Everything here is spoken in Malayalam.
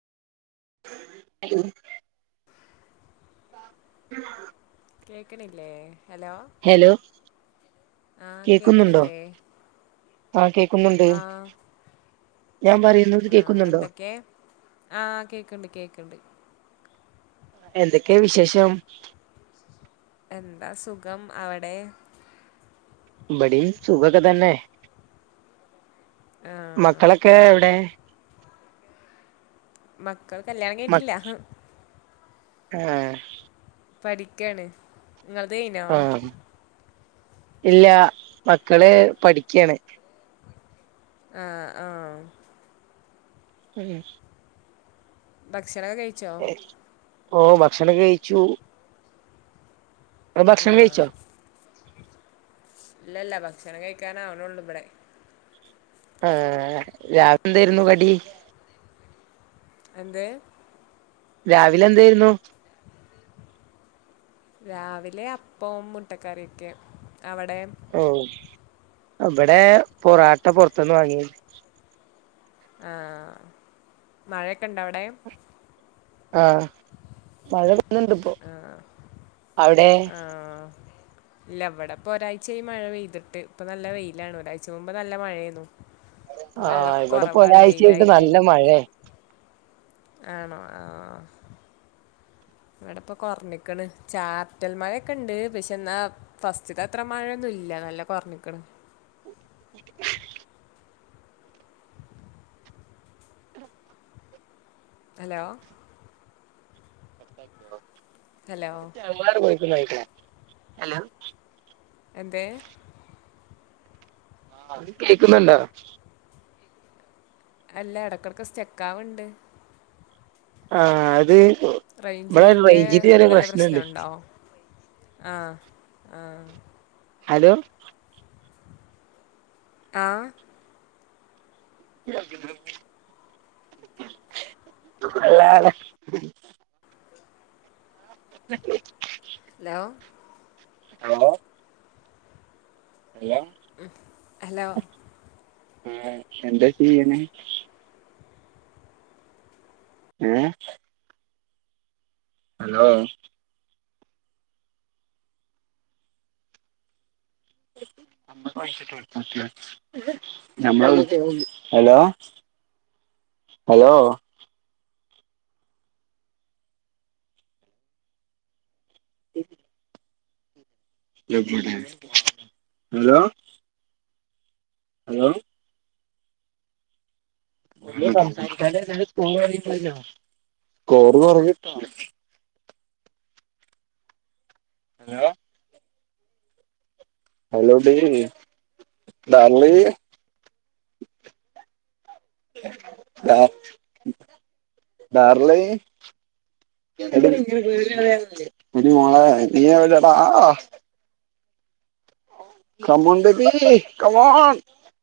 ഉ [inaudible] ഉ [inaudible] കേക്കണില്ലേ ഹലോ ഹെലോ ആ കേക്കുന്നുണ്ടോ? കേക്കണില്ലേ ആഹ്! കേക്കുന്നുണ്ട്! ഞാൻ പറയുന്നത് ആഹ് കേക്കുന്നുണ്ടോ എന്തൊക്കെ? ആഹ് കേക്കുന്നുണ്ട് കേക്കുന്നുണ്ട്. എന്തൊക്കെയ വിശേഷം? എന്താ? സുഖം! അവിടെ? ഇബടേം സുഖൊക്കെ തന്നെ. ആ മക്കളൊക്കെ എവിടെ? മക്കൾ കല്യാണം മ കഴിട്ടില്ല. ആഹ് പഠിക്കാണ് നിങ്ങളത് കഞ്ഞോ? ആഹ് ഇല്ല. മക്കള് പഠിക്കയാണ്. ആഹ് ആഹ് ഉം ഭക്ഷണം കഴിച്ചോ? ഓ! ഭക്ഷണം കഴിച്ചു! ആ ഭക്ഷണം കഴിച്ചോ? ഇല്ലല്ല! ഭക്ഷണം കഴിക്കാനാവണള്ളു. ഇവിടെ! ആഹ് രാവിലെ എന്തായിരുന്നു കടി? എന്ത്? രാവിലെ എന്തായിരുന്നു? രാവിലെ അപ്പം മുട്ടക്കറിയൊക്കെ! അവിടെ? ഓ ഇവിടെ പൊറാട്ട പൊറത്തുന്ന് വാങ്ങി! ആഹ്! മഴയൊക്കെ ഉണ്ടോ അവിടെ? ആഹ്! മഴ വെന്നണ്ട് ഇപ്പോ ആ അവിടെ? ആ ഇല്ല ഇവിടെപ്പ ഒരാഴ്ചായി മഴ പെയ്തിട്ട്. ഇപ്പൊ നല്ല വെയിലാണ് ഒരാഴ്ച മുമ്പ് നല്ല മഴയന്നു. ആഹ്! ഇവിടെ ഇപ്പോ ഒരാഴ്ചായിട്ട് വെയിലായിട്ട് നല്ല മഴയ! ആണോ? ആഹ്! [unintelligible] ഇവിടെ ഇപ്പൊ കൊറഞ്ഞിക്കണ് ചാർറ്റൽ മഴയൊക്കെ ഉണ്ട്. പക്ഷെ എന്നാ ഫസ്റ്റ് അത്ര മഴയൊന്നുംല്ല. നല്ല കുറഞ്ഞിക്കണ് [unintelligible] ഹലോ! ഹലോ [unintelligible] എന്തേ? [unintelligible] അല്ല ഇടക്കിടക്ക് സ്റ്റെക്കാവുന്നുണ്ട്! ആഹ്! അത്! ഇവിടെ റേഞ്ചിന്റെ റേഞ്ചിന് ചെറിയ വല്ല പ്രശ്നണ്ട് പ്രശ്നുണ്ടോ? ആഹ്! ആഹ്! ഹലോ! ആഹ്! [unintelligible] [unintelligible] [unintelligible] Hello hello! ഹലോ! ആഹ്! എന്താ ചെയ്യണെ? ഏ? ഹലോ! [unintelligible] ഞമ്മള് ഹലോ! ഹലോ [unintelligible] [unintelligible] ഹലോ ഹലോ [unintelligible] സംസാരിക്കാതിരുന്നാൽ പോയിനേ കോറ് കുറഞ്ഞി ട്ടോ ഹലോ ഹലോ ലി [unintelligible] ബാർലി [unintelligible] ഒരു മോളെ നീ ടാ കമോണ്ദേവി കമോൺ